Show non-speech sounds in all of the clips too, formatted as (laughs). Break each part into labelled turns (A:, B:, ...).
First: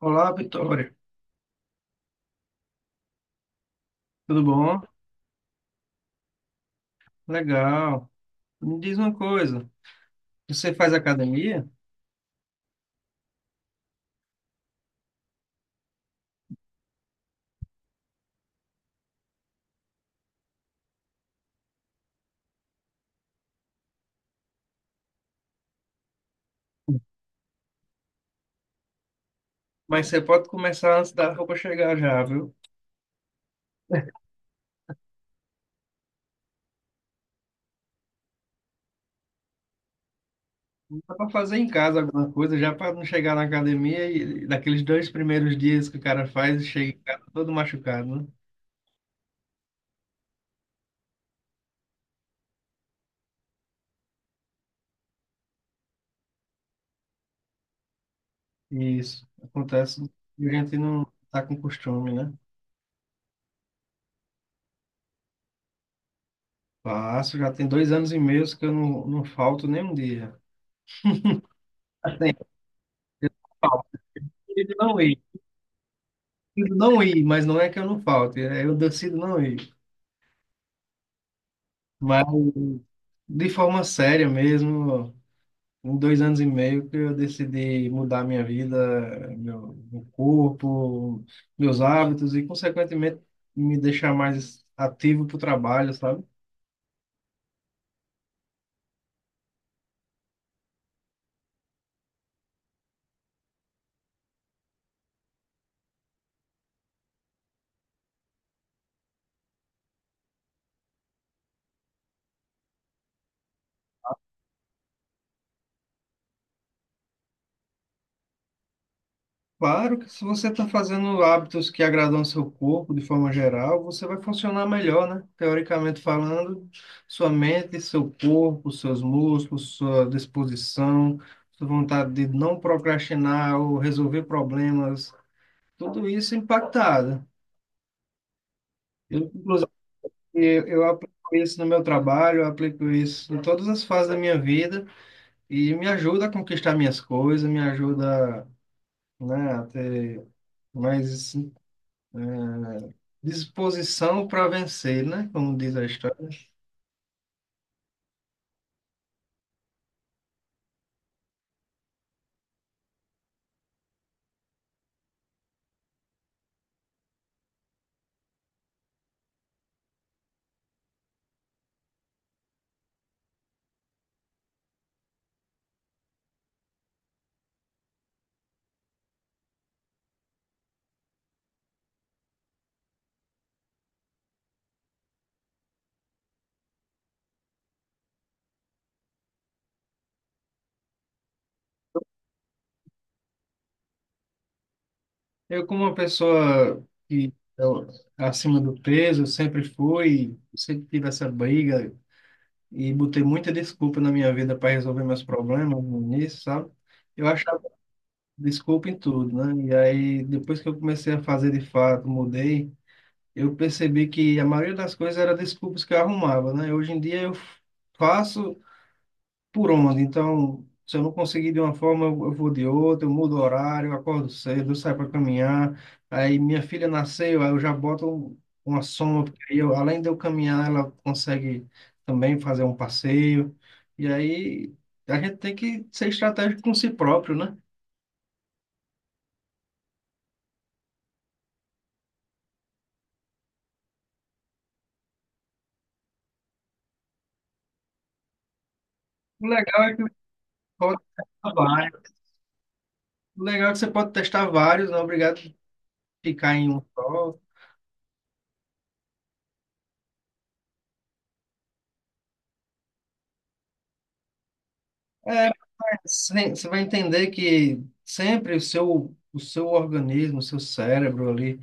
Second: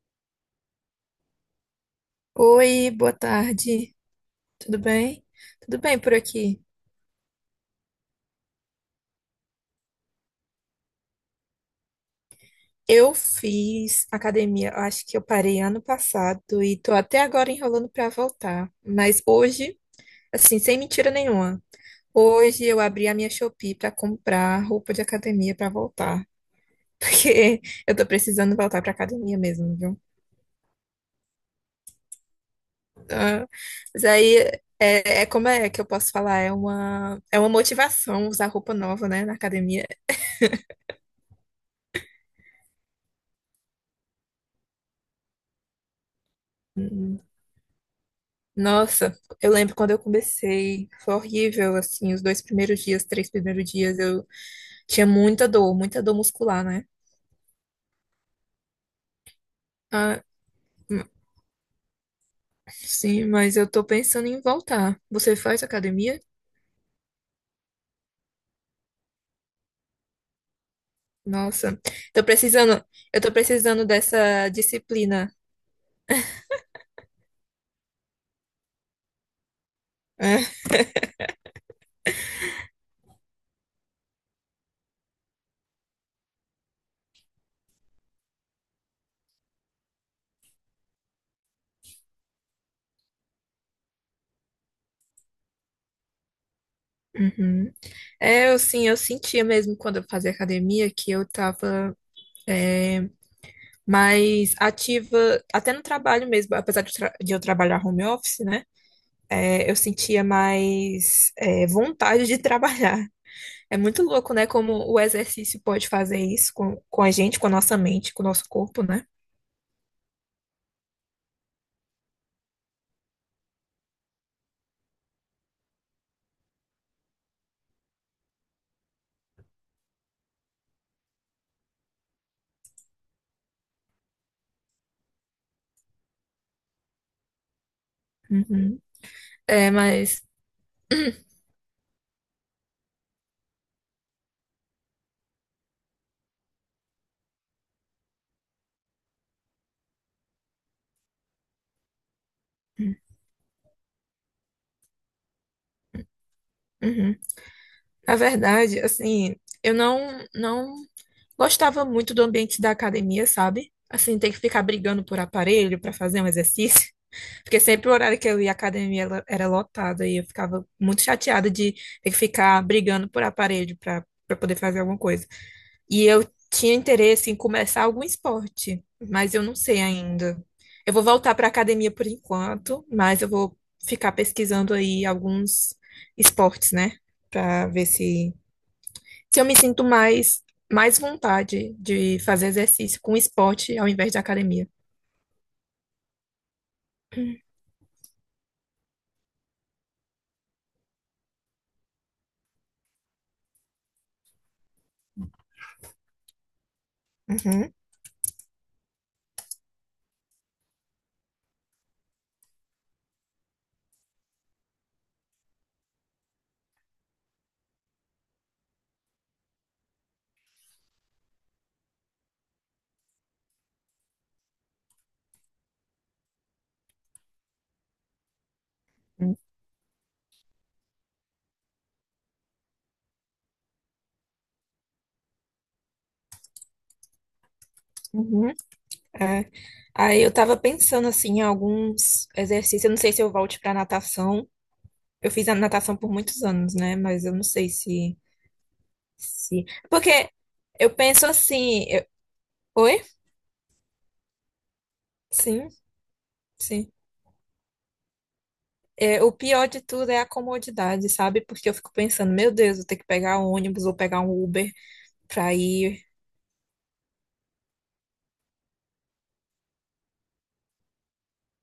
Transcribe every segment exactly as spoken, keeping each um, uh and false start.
A: Olá, Vitória.
B: Oi, boa tarde.
A: Tudo
B: Tudo
A: bom?
B: bem? Tudo bem por aqui.
A: Legal. Me diz uma coisa, você faz academia?
B: Eu fiz academia, eu acho que eu parei ano passado e tô até agora enrolando pra voltar. Mas hoje, assim, sem mentira nenhuma, hoje eu abri a minha Shopee pra comprar roupa de academia pra voltar, (laughs) porque eu tô precisando voltar pra academia mesmo, viu?
A: Mas você pode começar antes da roupa chegar já, viu?
B: Ah, mas aí é, é como é que eu posso falar? É uma é uma motivação usar roupa nova, né, na academia.
A: Dá para fazer em casa alguma coisa, já para não chegar na academia e daqueles dois primeiros dias que o cara faz e chega em
B: Hum,
A: casa todo machucado, né?
B: Nossa, eu lembro quando eu comecei, foi horrível, assim, os dois primeiros dias, três primeiros dias, eu tinha muita dor, muita dor muscular, né?
A: Isso, acontece.
B: Ah,
A: e a gente não
B: hum,
A: tá com costume, né?
B: sim, mas eu tô pensando em voltar. Você faz academia?
A: Faço, já tem dois anos e meio que eu não, não falto nem um dia.
B: Nossa, tô
A: Assim, (laughs)
B: precisando, eu tô precisando dessa
A: eu decido não ir,
B: disciplina.
A: decido não ir, mas não é que eu não falte, é eu decido não ir.
B: É,
A: Mas de forma séria mesmo, em dois anos e meio que eu decidi mudar minha vida, meu, meu corpo, meus hábitos e, consequentemente, me deixar mais ativo para o trabalho, sabe?
B: uhum. É, eu sim, eu sentia mesmo quando eu fazia academia que eu tava é, mais ativa, até no trabalho mesmo, apesar de, eu tra- de eu trabalhar home office, né? é, eu sentia mais é, vontade de trabalhar. É muito louco, né? Como o exercício pode fazer isso com, com a gente, com a nossa mente, com o nosso corpo, né?
A: Claro que se você está fazendo hábitos que agradam ao seu corpo de forma geral, você vai funcionar melhor, né? Teoricamente falando, sua mente, seu corpo, seus músculos, sua disposição, sua vontade de não procrastinar ou resolver problemas, tudo isso impactado.
B: Uhum.
A: Eu, inclusive,
B: É, mas,
A: eu eu aplico isso no meu trabalho, eu aplico isso em todas as fases da minha vida e me ajuda a conquistar minhas coisas, me ajuda, né, a ter mais Disposição para vencer, né? Como diz a história.
B: uhum. Na verdade, assim, eu não, não gostava muito do ambiente da academia, sabe? Assim, ter que ficar brigando por aparelho para fazer um exercício. (laughs) Porque sempre o horário que eu ia à academia ela era lotada e eu ficava muito chateada de ter que ficar brigando por aparelho para para poder fazer alguma coisa. E eu tinha interesse em começar algum esporte, mas eu não sei ainda. Eu vou voltar para academia por enquanto, mas eu vou ficar pesquisando aí alguns esportes, né? Para ver se, se eu me sinto mais, mais vontade de fazer exercício com esporte ao invés de academia.
A: Eu, como uma pessoa que eu, acima do peso, eu sempre fui, sempre tive essa briga e botei muita desculpa na minha vida para resolver meus problemas no início, sabe? Eu achava
B: Uhum,
A: desculpa em tudo, né? E aí, depois que eu comecei a fazer de fato, mudei, eu percebi que a maioria das coisas era desculpas que eu arrumava, né? Hoje em dia eu faço por onde. Então, se eu não conseguir de uma forma, eu eu vou de outra, eu mudo o horário, eu acordo cedo, eu saio para caminhar. Aí minha filha nasceu, aí eu já boto um- uma soma,
B: uhum,
A: porque aí eu, além de eu caminhar, ela consegue também fazer um passeio. E aí a gente tem que ser estratégico com si próprio, né?
B: uhum, é. Aí eu tava pensando assim em alguns exercícios. Eu não sei se eu volte para natação. Eu fiz a natação por muitos anos, né? Mas eu não sei se.
A: O
B: Sim.
A: legal é que você
B: Porque eu
A: pode
B: penso
A: testar
B: assim, eu-
A: vários.
B: oi?
A: O legal é que você pode testar vários, não é obrigado a
B: Sim,
A: ficar em um
B: sim.
A: só.
B: É, o pior de tudo é a comodidade, sabe? Porque eu fico pensando, meu Deus, vou ter que pegar um ônibus ou pegar um Uber
A: É,
B: pra ir.
A: Sim, Você vai entender que sempre o seu, o seu organismo, o seu cérebro ali,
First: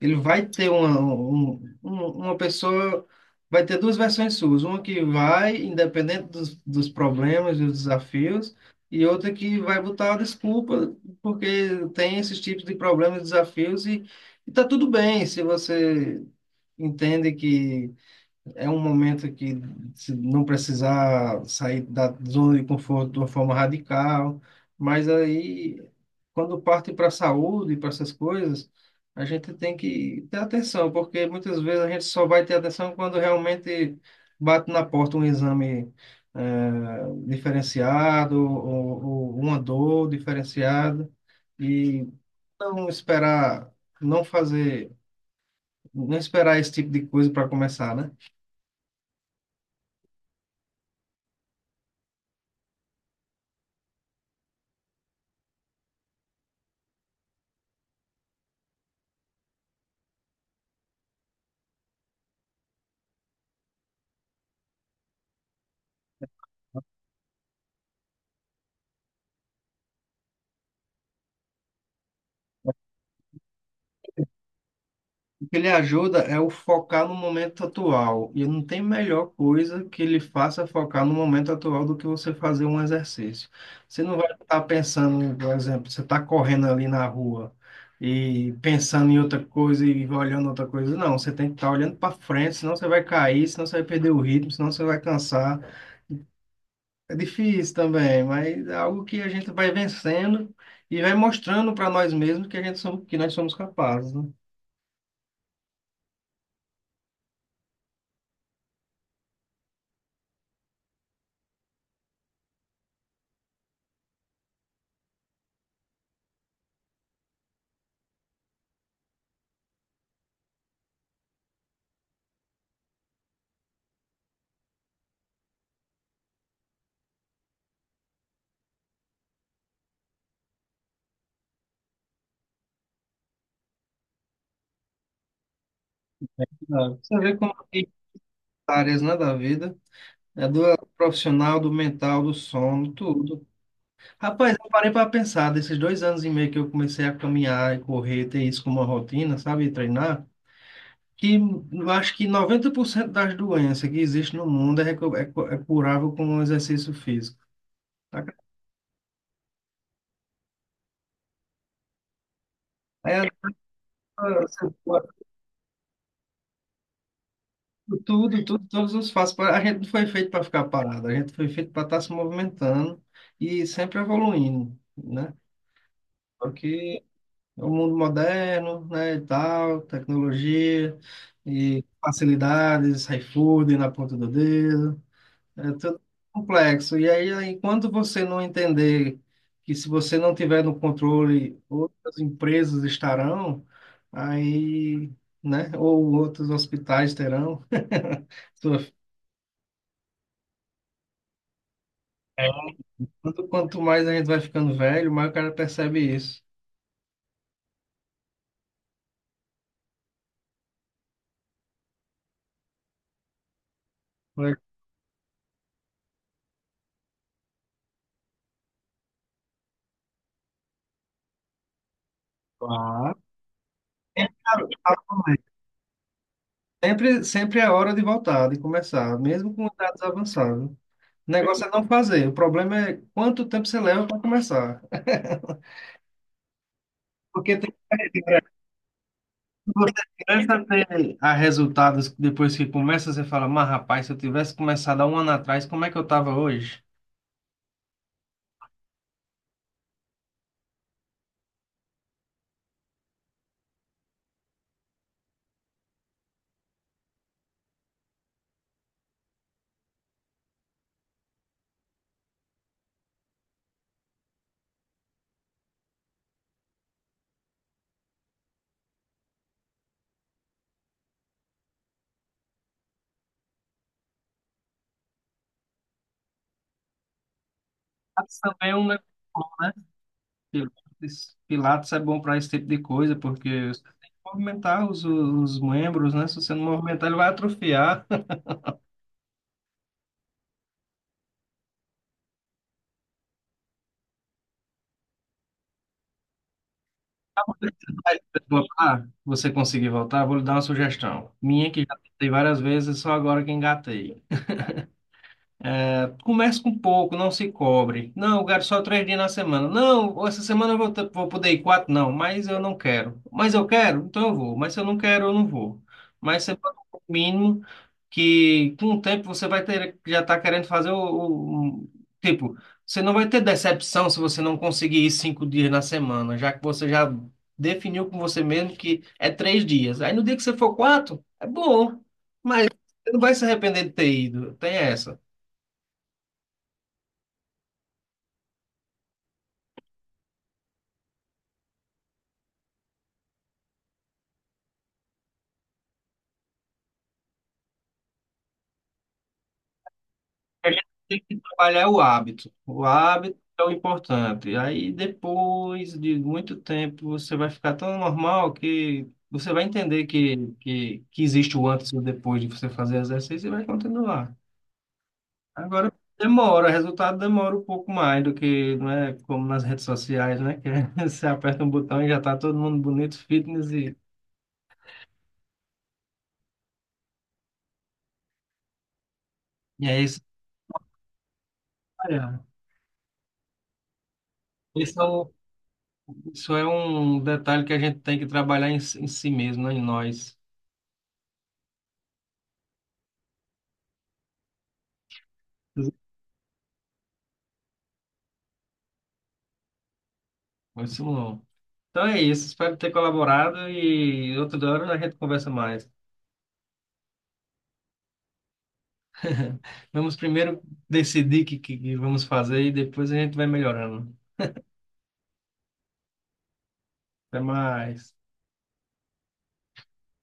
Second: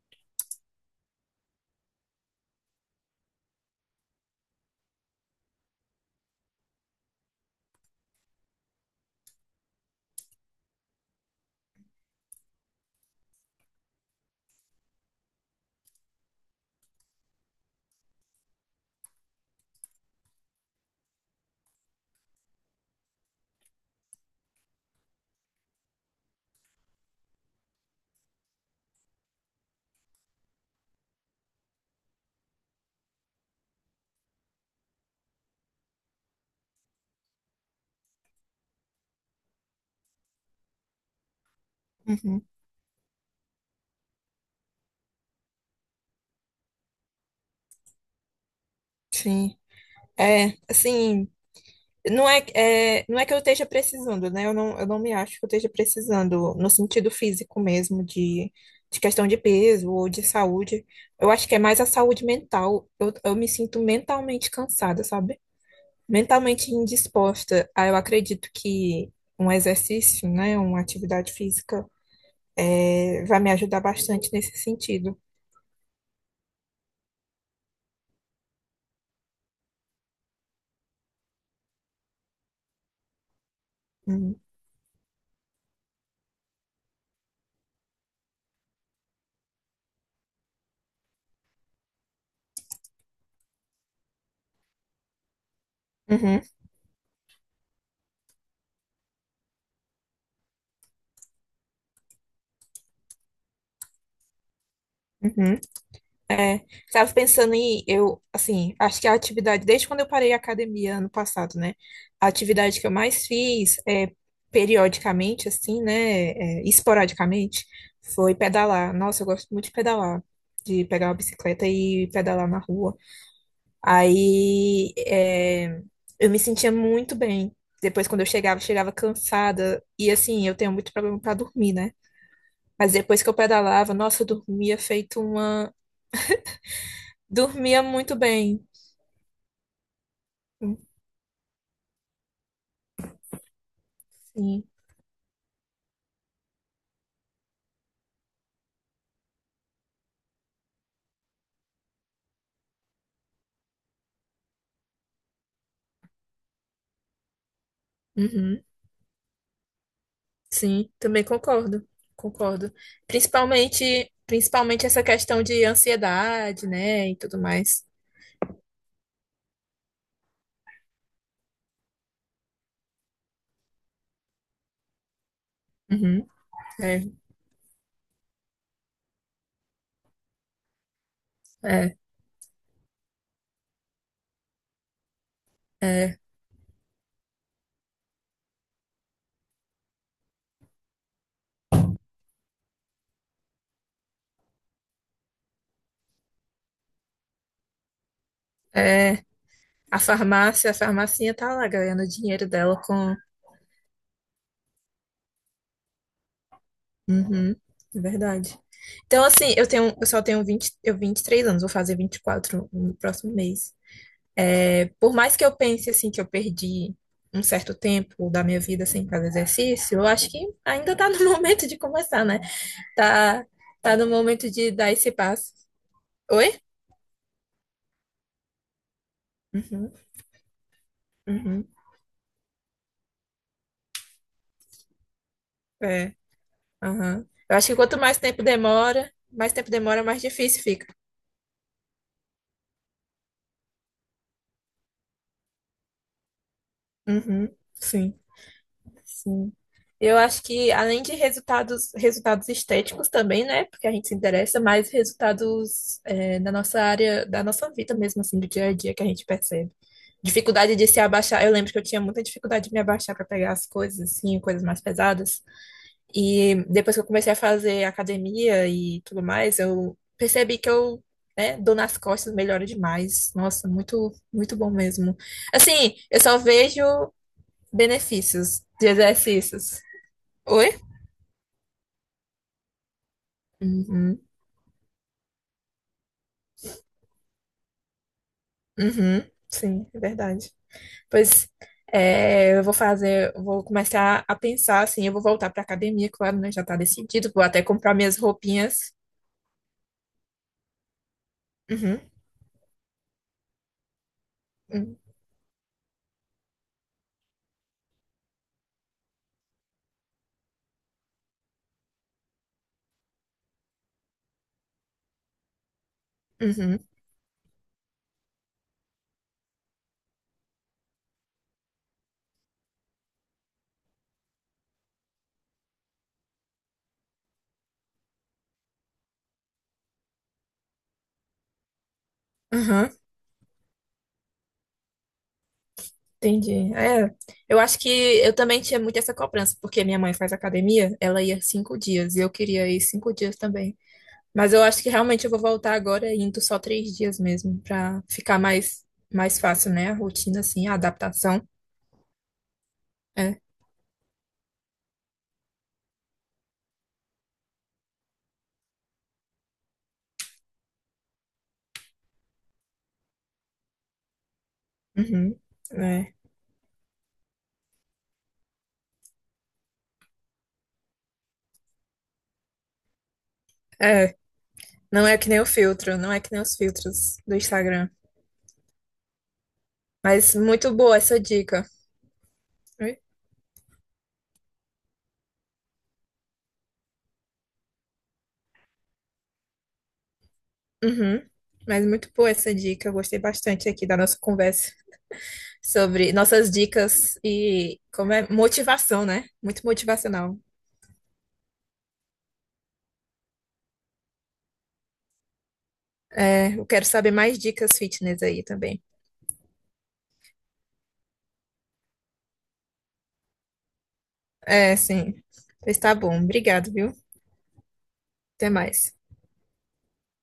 A: ele vai ter uma, um- um- uma pessoa, vai ter duas versões suas, uma que vai, independente dos, dos problemas e dos desafios, e outra que vai botar a desculpa, porque tem esses tipos de problemas e desafios, e, e tá tudo bem se você entende é um momento que se não precisar sair da zona de conforto de uma forma radical, mas aí, quando parte para a saúde, para essas coisas, a gente tem que ter atenção, porque muitas vezes a gente só vai ter atenção quando realmente bate na porta um exame eh, diferenciado ou, ou uma dor diferenciada, e
B: Uhum,
A: não esperar, não fazer, não esperar esse tipo de coisa para começar, né?
B: sim. É, assim, não é, é, não é que eu esteja precisando, né? Eu não, eu não me acho que eu esteja precisando no sentido físico mesmo, de, de questão de peso ou de saúde. Eu acho que é mais a saúde mental. Eu, eu me sinto mentalmente cansada, sabe? Mentalmente indisposta. Ah, eu acredito que um exercício, né, uma atividade física, é, vai me ajudar bastante nesse sentido.
A: O que ele ajuda é o focar no momento atual. E não tem melhor coisa que ele faça focar no momento atual do que você fazer um exercício. Você não vai
B: Uhum.
A: estar pensando, por exemplo, você está correndo ali na rua e pensando em outra coisa e olhando outra coisa. Não, você tem que estar olhando para frente, senão você vai cair, senão você vai perder o ritmo, senão você vai cansar.
B: Uhum,
A: É difícil também, mas é algo que a gente vai vencendo e vai mostrando para nós mesmos que a gente somos, que nós somos capazes, né?
B: uhum. É, estava pensando em, eu, assim, acho que a atividade, desde quando eu parei a academia ano passado, né, a atividade que eu mais fiz, é, periodicamente, assim, né, é, esporadicamente, foi pedalar. Nossa, eu gosto muito de pedalar, de pegar uma bicicleta e pedalar na rua. Aí é, eu me sentia muito bem. Depois, quando eu chegava, eu chegava cansada. E assim, eu tenho muito problema para dormir, né? Mas depois que eu pedalava, nossa, eu dormia feito uma.
A: Sabe? Você vê como
B: Dormia muito bem.
A: áreas, né, da vida. É do profissional, do mental, do sono, tudo. Rapaz,
B: Sim.
A: eu parei para pensar, desses dois anos e meio que eu comecei a caminhar e correr, ter isso como uma rotina, sabe, e treinar, que eu acho que noventa por cento das doenças que existem no mundo é, recu- é, cu- é curável com um exercício físico. Tá?
B: Uhum. Sim, também concordo. Concordo.
A: É,
B: Principalmente,
A: você
B: principalmente essa
A: pode-
B: questão de ansiedade, né? E tudo mais.
A: tudo, tudo, todos os passos. pra- A gente não foi feito para ficar parado, a gente foi feito para estar se movimentando e sempre evoluindo, né?
B: Uhum. É,
A: Porque o mundo moderno, né, e tal, tecnologia e
B: é,
A: facilidades, iFood na ponta do dedo, é tudo complexo. E aí, enquanto você não entender que se você não tiver no controle, outras empresas estarão, aí, né, ou outros hospitais terão. (laughs) Sua-
B: é, é. A farmácia, a farmacinha tá lá ganhando dinheiro dela com.
A: Quanto quanto mais a gente vai ficando velho, mais o cara percebe isso.
B: Uhum, é verdade. Então, assim, eu tenho, eu só tenho vinte eu vinte e três anos, vou fazer vinte e quatro no próximo mês. É, por mais que eu pense, assim, que eu perdi um certo tempo da minha vida sem fazer exercício, eu acho que ainda tá no (laughs) momento de começar, né?
A: Claro.
B: Tá, tá no
A: É,
B: momento de dar
A: cara,
B: esse passo. Oi?
A: Sempre, sempre é hora de voltar, de começar, mesmo com
B: Uhum,
A: idades avançadas. O negócio
B: uhum,
A: é não fazer. O problema é quanto tempo você leva para começar. (laughs)
B: é, aham. Eu
A: Porque
B: acho
A: tem,
B: que quanto mais tempo demora, mais tempo
A: você
B: demora, mais
A: começa
B: difícil
A: a
B: fica.
A: ter a resultados depois que começa, você fala, mas rapaz, se eu tivesse começado há um ano atrás, como é que eu estava hoje?
B: Uhum, sim. Sim. Eu acho que além de resultados, resultados estéticos também, né? Porque a gente se interessa, mais resultados é, da nossa área, da nossa vida mesmo, assim, do dia a dia que a gente percebe. Dificuldade de se abaixar. Eu lembro que eu tinha muita dificuldade de me abaixar para pegar as coisas, assim, coisas mais pesadas. E depois que eu comecei a fazer academia e tudo mais, eu percebi que eu, né, dou nas costas, melhora demais. Nossa, muito, muito bom mesmo. Assim, eu só vejo.
A: Pilates
B: Benefícios
A: também é um
B: de
A: negócio, né?
B: exercícios. Oi?
A: Pilates, Pilates é bom para esse tipo de coisa, porque você tem que
B: Uhum.
A: movimentar os, os membros, né? Se você não movimentar, ele vai atrofiar.
B: Uhum. Sim, é verdade. Pois é, eu vou fazer, eu vou começar a pensar assim, eu vou voltar para academia, claro, né? Já tá decidido, vou
A: Quando
B: até
A: você
B: comprar minhas
A: vai
B: roupinhas.
A: voltar, você conseguir voltar, vou lhe dar uma sugestão. Minha que já
B: Uhum.
A: tentei várias vezes, só agora que engatei.
B: Uhum.
A: Comece com pouco, não se cobre. Não, eu quero só três dias na semana. Não, essa semana eu vou, ter- vou poder ir quatro, não, mas eu não quero. Mas eu quero, então eu vou. Mas se eu não quero, eu não vou. Mas você bota
B: Uhum.
A: o mínimo que com o tempo você vai ter, já tá querendo fazer o, o- o- tipo, você não vai ter decepção se você não conseguir ir cinco dias na semana, já que você já definiu com você mesmo que é três dias. Aí no dia que você for quatro, é bom, mas
B: Uhum.
A: você não vai se arrepender de ter ido. Tem essa.
B: Entendi. É, eu acho que eu também tinha muito essa cobrança, porque minha mãe faz academia, ela ia cinco dias e eu queria ir cinco dias também. Mas eu acho que realmente eu vou voltar agora indo só três dias mesmo, pra ficar mais, mais fácil, né? A rotina, assim,
A: A
B: a
A: gente tem que
B: adaptação.
A: trabalhar o hábito. O hábito
B: É.
A: é o importante. Aí depois de muito tempo você vai ficar tão normal que você vai entender que, que, que existe o antes e o depois de você fazer exercício e vai continuar.
B: Uhum.
A: Agora
B: É.
A: demora, o resultado demora um pouco mais do que, não é como nas redes sociais, né? Que (laughs) você aperta um botão e já está todo mundo bonito, fitness e,
B: É. Não é que nem o filtro, não é que nem os filtros do Instagram.
A: e é isso.
B: Mas muito boa essa dica.
A: Olha,
B: Oi?
A: Isso é um, isso é um detalhe que a gente tem que trabalhar em, si- em si mesmo, né? Em nós.
B: Uhum. Mas muito boa essa dica. Eu gostei bastante aqui da nossa conversa sobre nossas dicas e como é motivação, né? Muito motivacional.
A: Isso não. Então é isso, espero ter colaborado e outro hora a gente conversa mais.
B: É, eu quero saber mais dicas fitness aí também.
A: Vamos primeiro decidir o que, que que vamos fazer e depois a gente vai melhorando.
B: É, sim. Pois tá bom. Obrigado, viu?
A: Até mais.
B: Até mais.